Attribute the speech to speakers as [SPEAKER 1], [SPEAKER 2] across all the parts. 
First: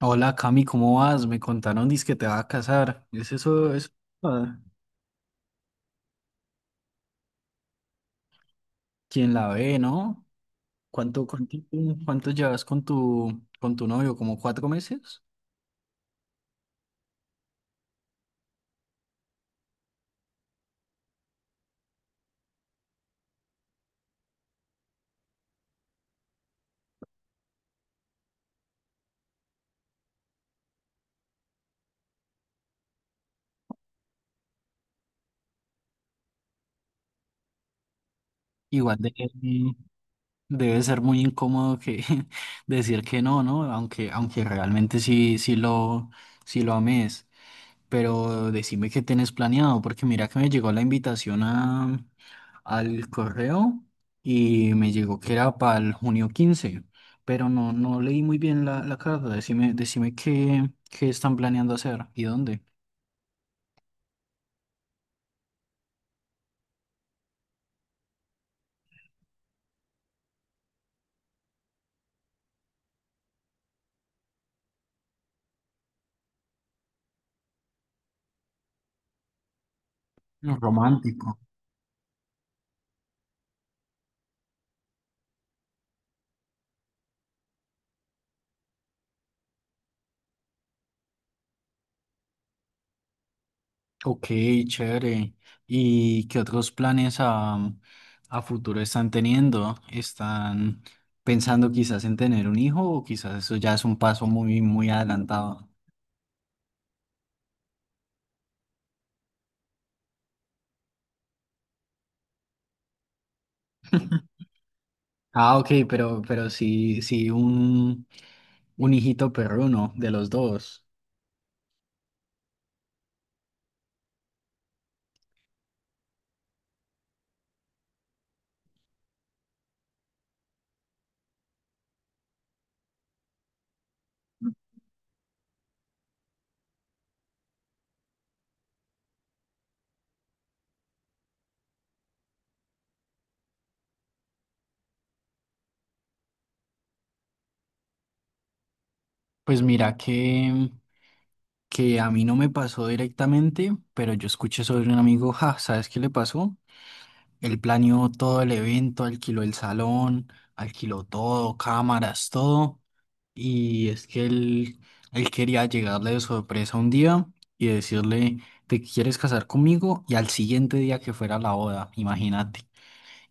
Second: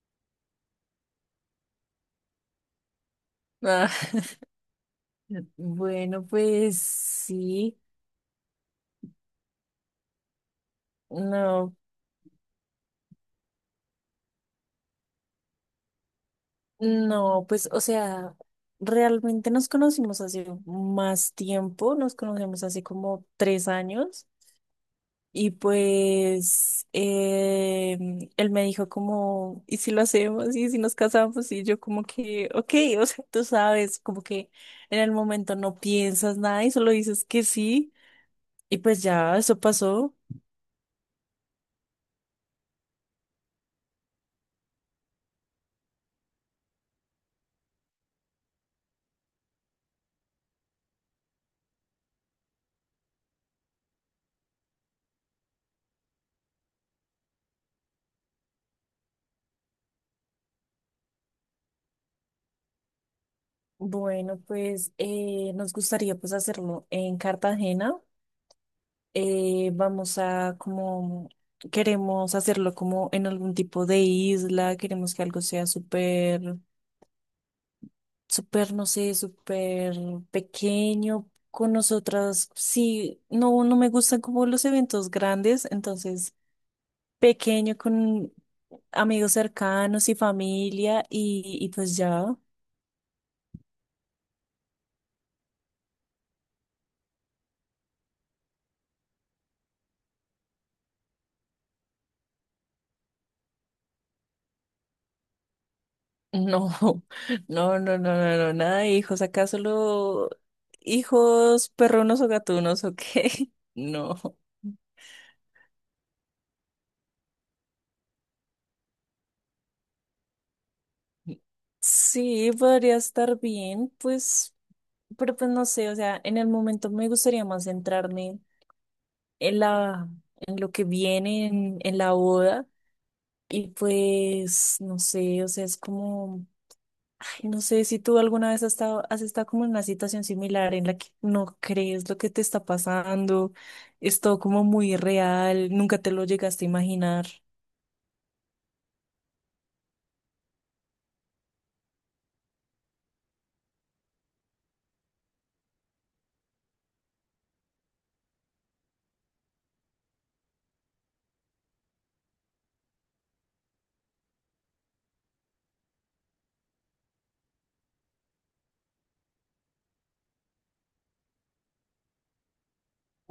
[SPEAKER 1] Hola Cami, ¿cómo vas? Me contaron que te va a casar. ¿Es eso,
[SPEAKER 2] Ah,
[SPEAKER 1] es ah,
[SPEAKER 2] bueno, pues sí,
[SPEAKER 1] quien la ve, no? ¿Cuánto, cuánto,
[SPEAKER 2] no,
[SPEAKER 1] cuánto llevas con tu novio? ¿Como 4 meses?
[SPEAKER 2] no, pues o sea, realmente nos conocimos hace más tiempo, nos conocemos hace como 3 años y pues él me dijo como, ¿y si lo hacemos? ¿Y si nos casamos? Y yo como que, ok, o sea, tú sabes, como que en el momento no piensas nada y solo dices que sí y
[SPEAKER 1] Igual
[SPEAKER 2] pues ya, eso pasó.
[SPEAKER 1] debe ser muy incómodo que decir que no, ¿no? Aunque realmente sí, sí lo ames. Pero decime qué tenés planeado, porque mira que me llegó la invitación al correo y me llegó que era para el junio 15, pero no leí muy bien la carta. Decime qué están planeando hacer y dónde.
[SPEAKER 2] Bueno, pues nos gustaría pues hacerlo en Cartagena. Vamos a como, queremos hacerlo como en algún tipo de isla, queremos que algo sea súper, súper, no sé, súper
[SPEAKER 1] Mm,
[SPEAKER 2] pequeño
[SPEAKER 1] romántico.
[SPEAKER 2] con nosotras. Sí, no, no me gustan como los eventos grandes, entonces pequeño con amigos cercanos y familia y pues ya.
[SPEAKER 1] Ok, chévere. ¿Y qué otros planes a futuro están teniendo? ¿Están pensando quizás en tener un hijo o quizás eso ya es un paso muy, muy adelantado?
[SPEAKER 2] No, no, no, no, no, no, nada de hijos, acá solo hijos perrunos o gatunos, ¿o qué? No.
[SPEAKER 1] Ah, ok, pero sí, sí, un hijito perruno de los dos.
[SPEAKER 2] Sí, podría estar bien, pues, pero pues no sé, o sea, en el momento me gustaría más centrarme en la, en lo que viene en la boda. Y pues, no sé, o sea, es como, ay, no sé si tú alguna vez has estado como en una situación similar en la que no crees lo que te está pasando, es todo como muy real, nunca te lo llegaste a imaginar.
[SPEAKER 1] Pues mira que a mí no me pasó directamente, pero yo escuché sobre un amigo, ja, ¿sabes qué le pasó? Él planeó todo el evento, alquiló el salón, alquiló todo, cámaras, todo. Y es que él quería llegarle de sorpresa un día y decirle, ¿te quieres casar conmigo? Y al siguiente día que fuera la boda, imagínate.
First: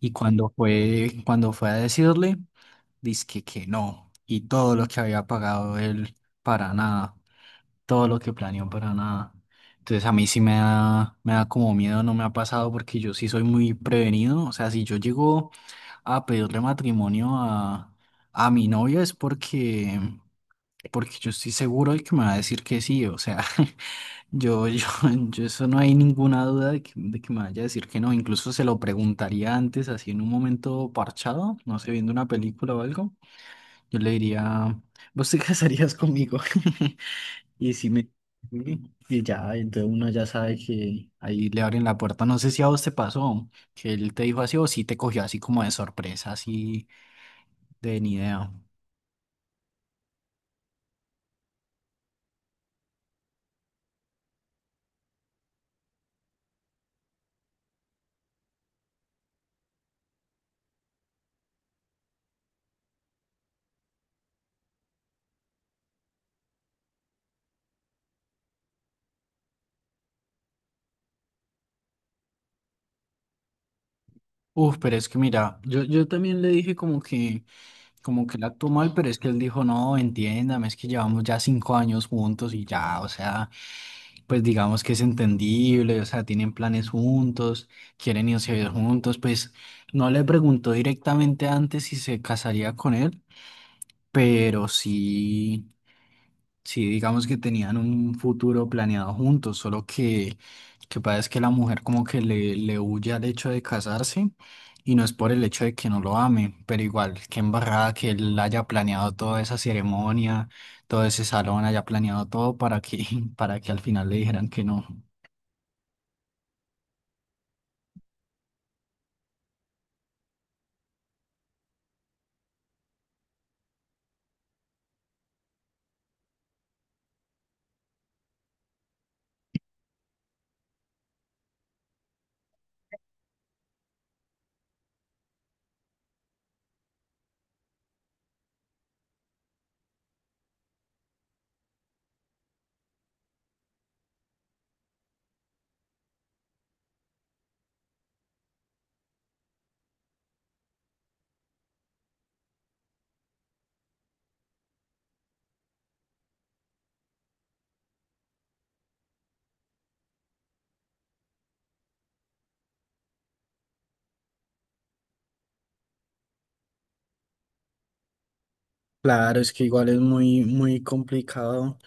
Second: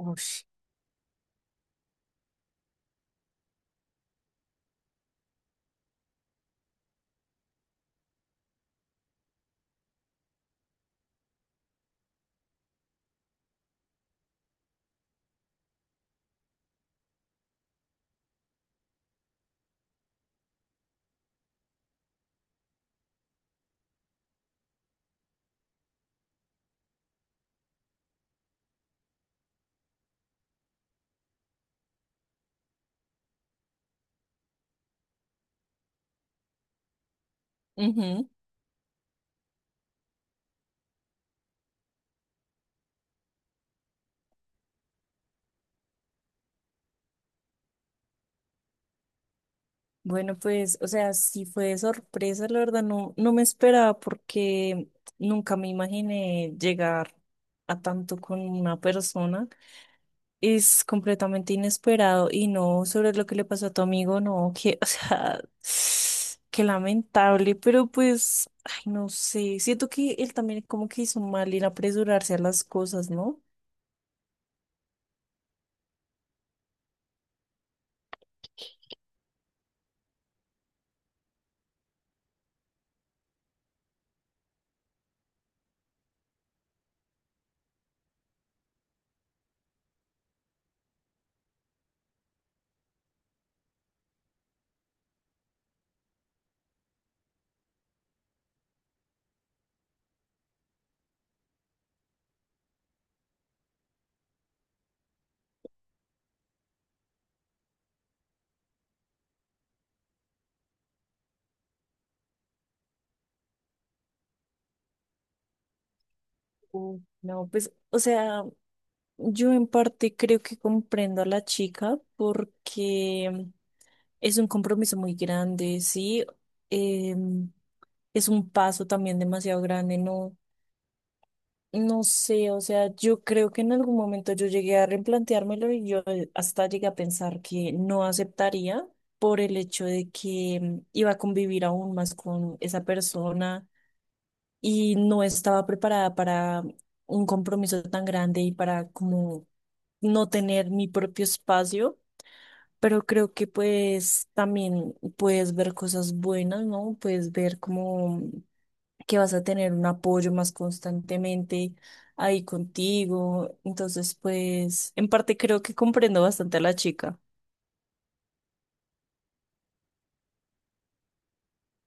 [SPEAKER 1] Y cuando fue a decirle, dizque que no. Y todo lo que había pagado él para nada. Todo lo que planeó para nada. Entonces a mí sí me da, como miedo, no me ha pasado porque yo sí soy muy prevenido. O sea, si yo llego a pedirle matrimonio a mi novia es porque yo estoy seguro de que me va a decir que sí. O sea, Yo, yo, yo eso no hay ninguna duda de que me vaya a decir que no. Incluso se lo preguntaría antes, así en un momento parchado, no sé, viendo una película o algo. Yo le diría, ¿vos te casarías conmigo? Y si me...
[SPEAKER 2] Ujú.
[SPEAKER 1] Sí, y ya, entonces uno ya sabe que ahí le abren la puerta. No sé si a vos te pasó, que él te dijo así o si te cogió así como de sorpresa, así de ni idea.
[SPEAKER 2] Bueno, pues, o sea, sí fue de sorpresa, la verdad, no, no me esperaba porque nunca me imaginé llegar a tanto con una persona. Es completamente inesperado y no sobre lo que le pasó a tu amigo, no, que, o sea, qué lamentable, pero pues, ay, no sé, siento que él también como que hizo mal en apresurarse a las cosas, ¿no?
[SPEAKER 1] Uf, pero es que mira, yo también le dije como que él actuó mal, pero es que él dijo, no, entiéndame, es que llevamos ya 5 años juntos y ya, o sea, pues digamos que es entendible, o sea, tienen planes juntos, quieren irse a vivir juntos, pues no le preguntó directamente antes si se casaría con él, pero sí. Sí, digamos que tenían un futuro planeado juntos, solo que pasa es que la mujer como que le huye al hecho de casarse y no es por el hecho de que no lo ame, pero igual, qué embarrada que él haya planeado toda esa ceremonia, todo ese salón, haya planeado todo para que, para que al final le dijeran que no.
[SPEAKER 2] Mm. No, pues, o sea, yo en parte creo que comprendo a la chica porque es un compromiso muy grande, sí. Em, es un paso también demasiado grande, ¿no? No sé, o sea, yo creo que en algún momento yo llegué a replanteármelo y yo hasta llegué a pensar que no aceptaría por el hecho de que iba a convivir aún más con esa persona y no estaba preparada para un compromiso tan grande y para como no tener mi propio espacio, pero creo que pues también puedes ver cosas buenas, ¿no? Puedes ver como que vas a tener un apoyo más constantemente ahí contigo. Entonces, pues, en parte creo que comprendo bastante a la chica.
[SPEAKER 1] Claro, es que igual es muy, muy complicado.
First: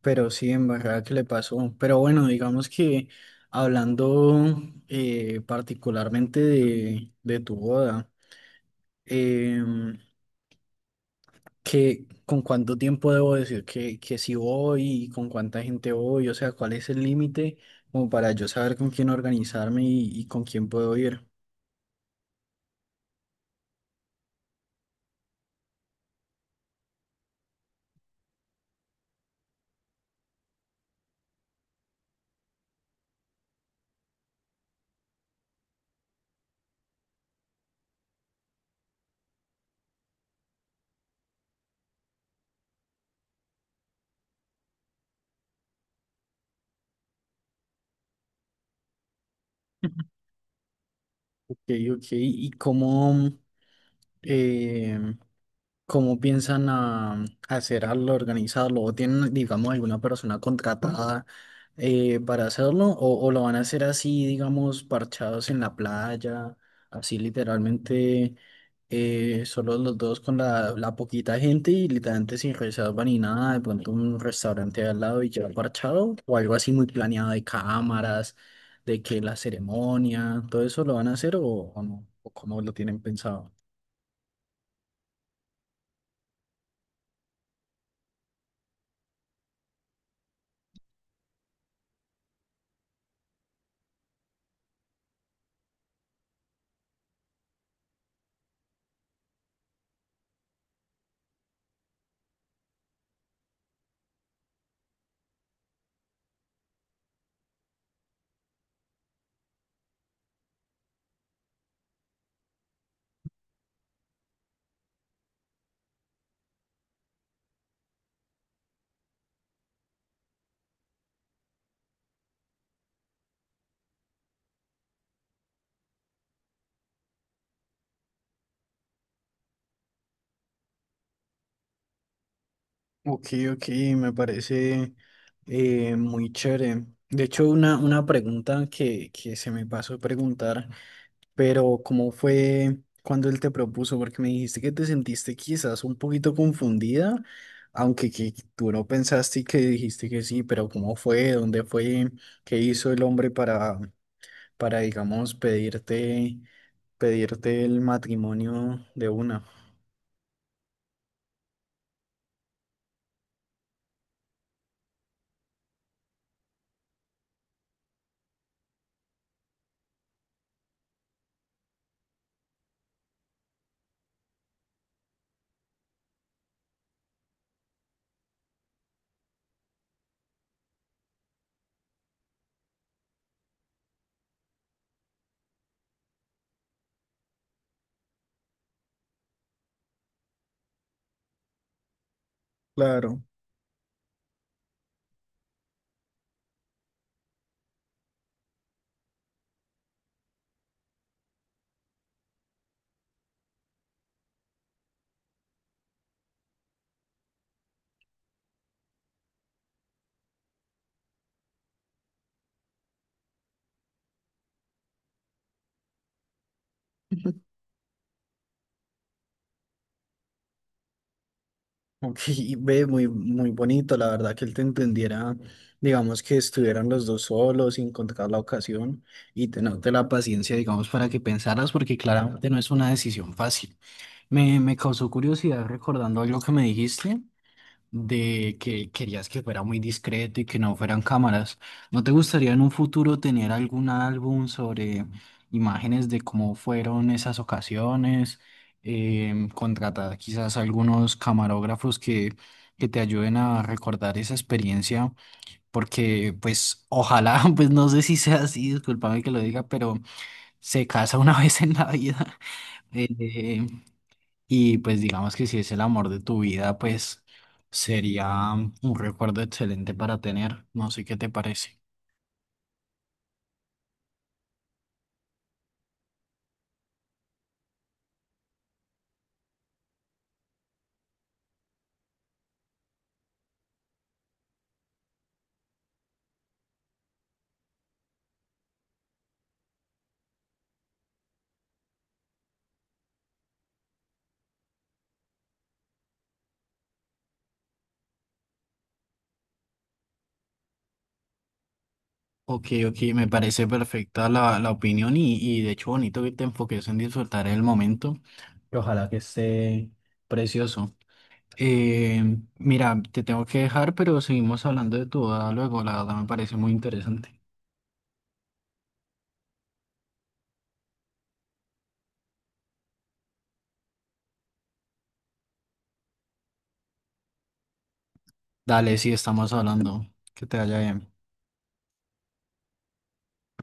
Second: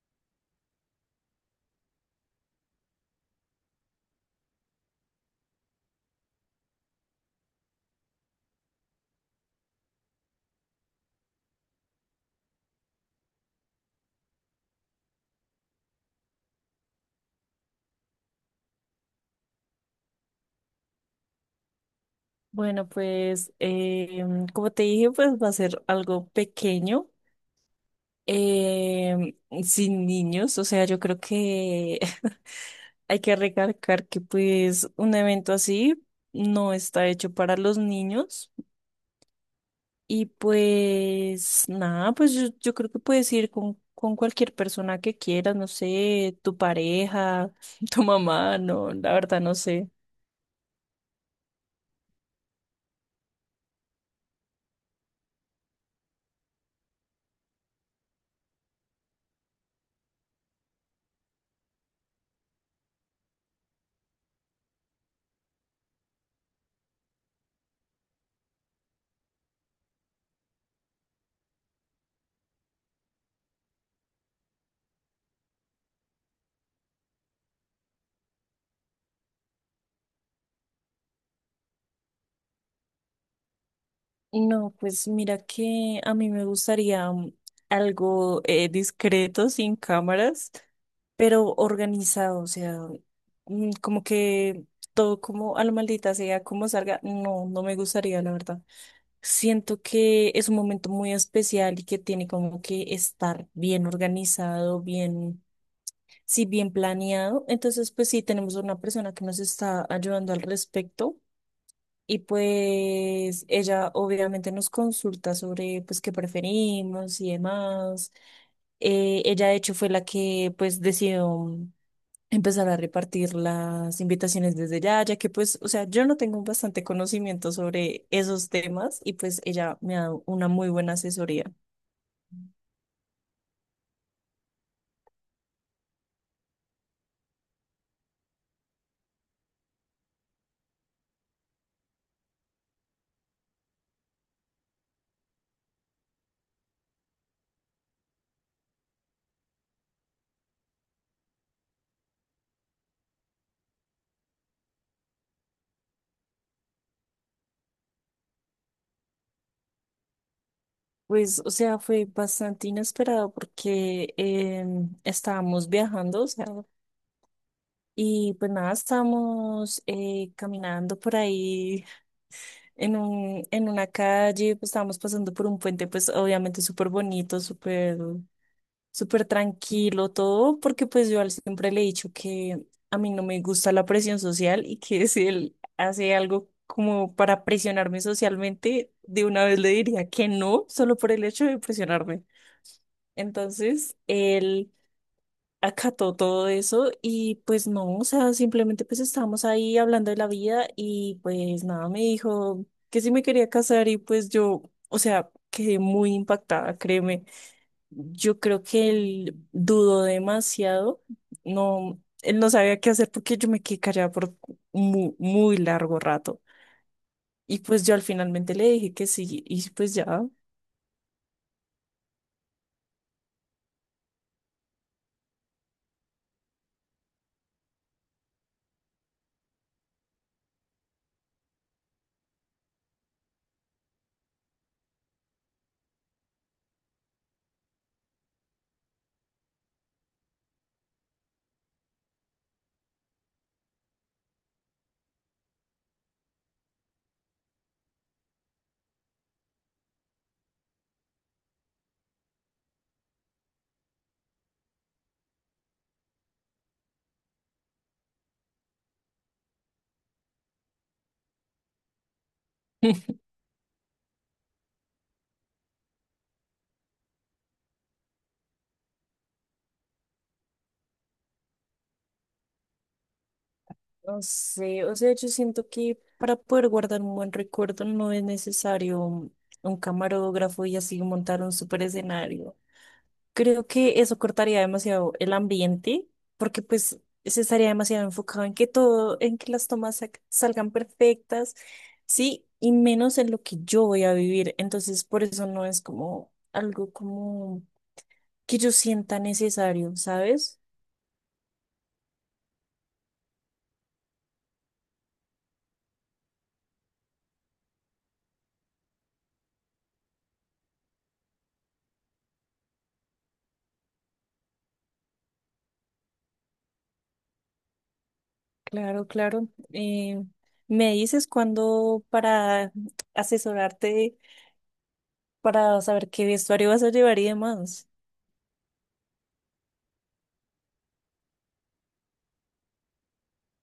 [SPEAKER 1] Pero sí, en verdad que le pasó. Pero bueno, digamos que hablando particularmente de tu boda, em, que, ¿con cuánto tiempo debo decir que si voy y con cuánta gente voy? O sea, ¿cuál es el límite como para yo saber con quién organizarme y con quién puedo ir?
[SPEAKER 2] Bueno, pues como te dije, pues va a ser algo pequeño, em, sin niños, o sea, yo creo que hay que recalcar que pues un evento así no está hecho para los niños y pues nada, pues yo creo que puedes ir con cualquier persona que quieras, no sé, tu pareja, tu mamá, no, la verdad no sé.
[SPEAKER 1] Ok, ok. Em, ¿cómo piensan a hacer al organizarlo? ¿O tienen, digamos, alguna persona contratada para hacerlo? ¿O lo van a hacer así, digamos, parchados en la playa? Así literalmente, solo los dos con la poquita gente y literalmente sin reserva ni nada, de pronto un restaurante al lado y ya parchado, o algo así muy planeado de cámaras, de que la ceremonia, todo eso lo van a hacer o no, o cómo lo tienen pensado.
[SPEAKER 2] No, pues mira que a mí me gustaría algo discreto, sin cámaras, pero organizado, o sea, como que todo como a la maldita sea, como salga, no, no me gustaría, la verdad. Siento que es un momento muy especial y que tiene como que estar bien organizado, bien, sí, bien planeado. Entonces, pues sí, tenemos una persona que nos está ayudando al respecto y pues ella obviamente nos consulta sobre pues qué preferimos y demás. Ella de hecho fue la que pues decidió empezar a repartir las invitaciones desde ya, ya que pues, o sea, yo no tengo bastante conocimiento sobre esos temas y pues ella me ha dado una muy buena asesoría.
[SPEAKER 1] Ok, ok, me parece muy chévere. De hecho, una pregunta que se me pasó a preguntar, pero ¿cómo fue cuando él te propuso? Porque me dijiste que te sentiste quizás un poquito confundida, aunque que tú no pensaste y que dijiste que sí, pero ¿cómo fue? ¿Dónde fue? ¿Qué hizo el hombre para, digamos, pedirte pedirte, el matrimonio de una?
[SPEAKER 2] Pues, o sea, fue bastante inesperado porque estábamos viajando, o sea, y pues nada, estábamos caminando por ahí en una calle, pues estábamos pasando por un puente, pues obviamente súper bonito, súper, súper tranquilo todo, porque pues siempre le he dicho que a mí no me gusta la presión social y que si él hace algo como para presionarme socialmente, de una vez le diría que no, solo por el hecho de presionarme.
[SPEAKER 1] Claro.
[SPEAKER 2] Entonces, él acató todo eso y pues no, o sea, simplemente pues estábamos ahí hablando de la vida y pues nada, me dijo que si me quería casar y pues yo, o sea, quedé muy impactada, créeme. Yo creo que él dudó demasiado, no, él no sabía qué hacer porque yo me quedé callada por muy, muy largo rato. Y pues yo al finalmente le dije que sí y pues ya.
[SPEAKER 1] Ok, ve muy, muy bonito, la verdad, que él te entendiera, digamos, que estuvieran los dos solos sin contar la ocasión y tenerte la paciencia, digamos, para que pensaras, porque claramente no es una decisión fácil. Me causó curiosidad recordando algo que me dijiste de que querías que fuera muy discreto y que no fueran cámaras. ¿No te gustaría en un futuro tener algún álbum sobre imágenes de cómo fueron esas ocasiones? Contratar quizás algunos camarógrafos que te ayuden a recordar esa experiencia, porque pues ojalá, pues no sé si sea así, discúlpame que lo diga, pero se casa una vez en la vida. Eh, y pues digamos que si es el amor de tu vida, pues sería un recuerdo excelente para tener. No sé qué te parece.
[SPEAKER 2] No sé, o sea, yo siento que para poder guardar un buen recuerdo no es necesario un camarógrafo y así montar un super escenario. Creo que eso cortaría demasiado el ambiente, porque pues se estaría demasiado enfocado en que todo, en que las salgan perfectas, sí, y menos en lo que yo voy a vivir. Entonces, por eso no es como algo como que yo sienta necesario, ¿sabes?
[SPEAKER 1] Ok, ok, me parece perfecta la opinión y de hecho bonito que te enfoques en disfrutar el momento. Y ojalá que esté precioso. Eh, mira, te tengo que dejar, pero seguimos hablando de tu boda luego. La verdad me parece muy interesante.
[SPEAKER 2] Claro, claro. Me dices cuándo para asesorarte, para saber qué vestuario vas a llevar y demás.
[SPEAKER 1] Dale, sí, estamos hablando. Que te vaya bien.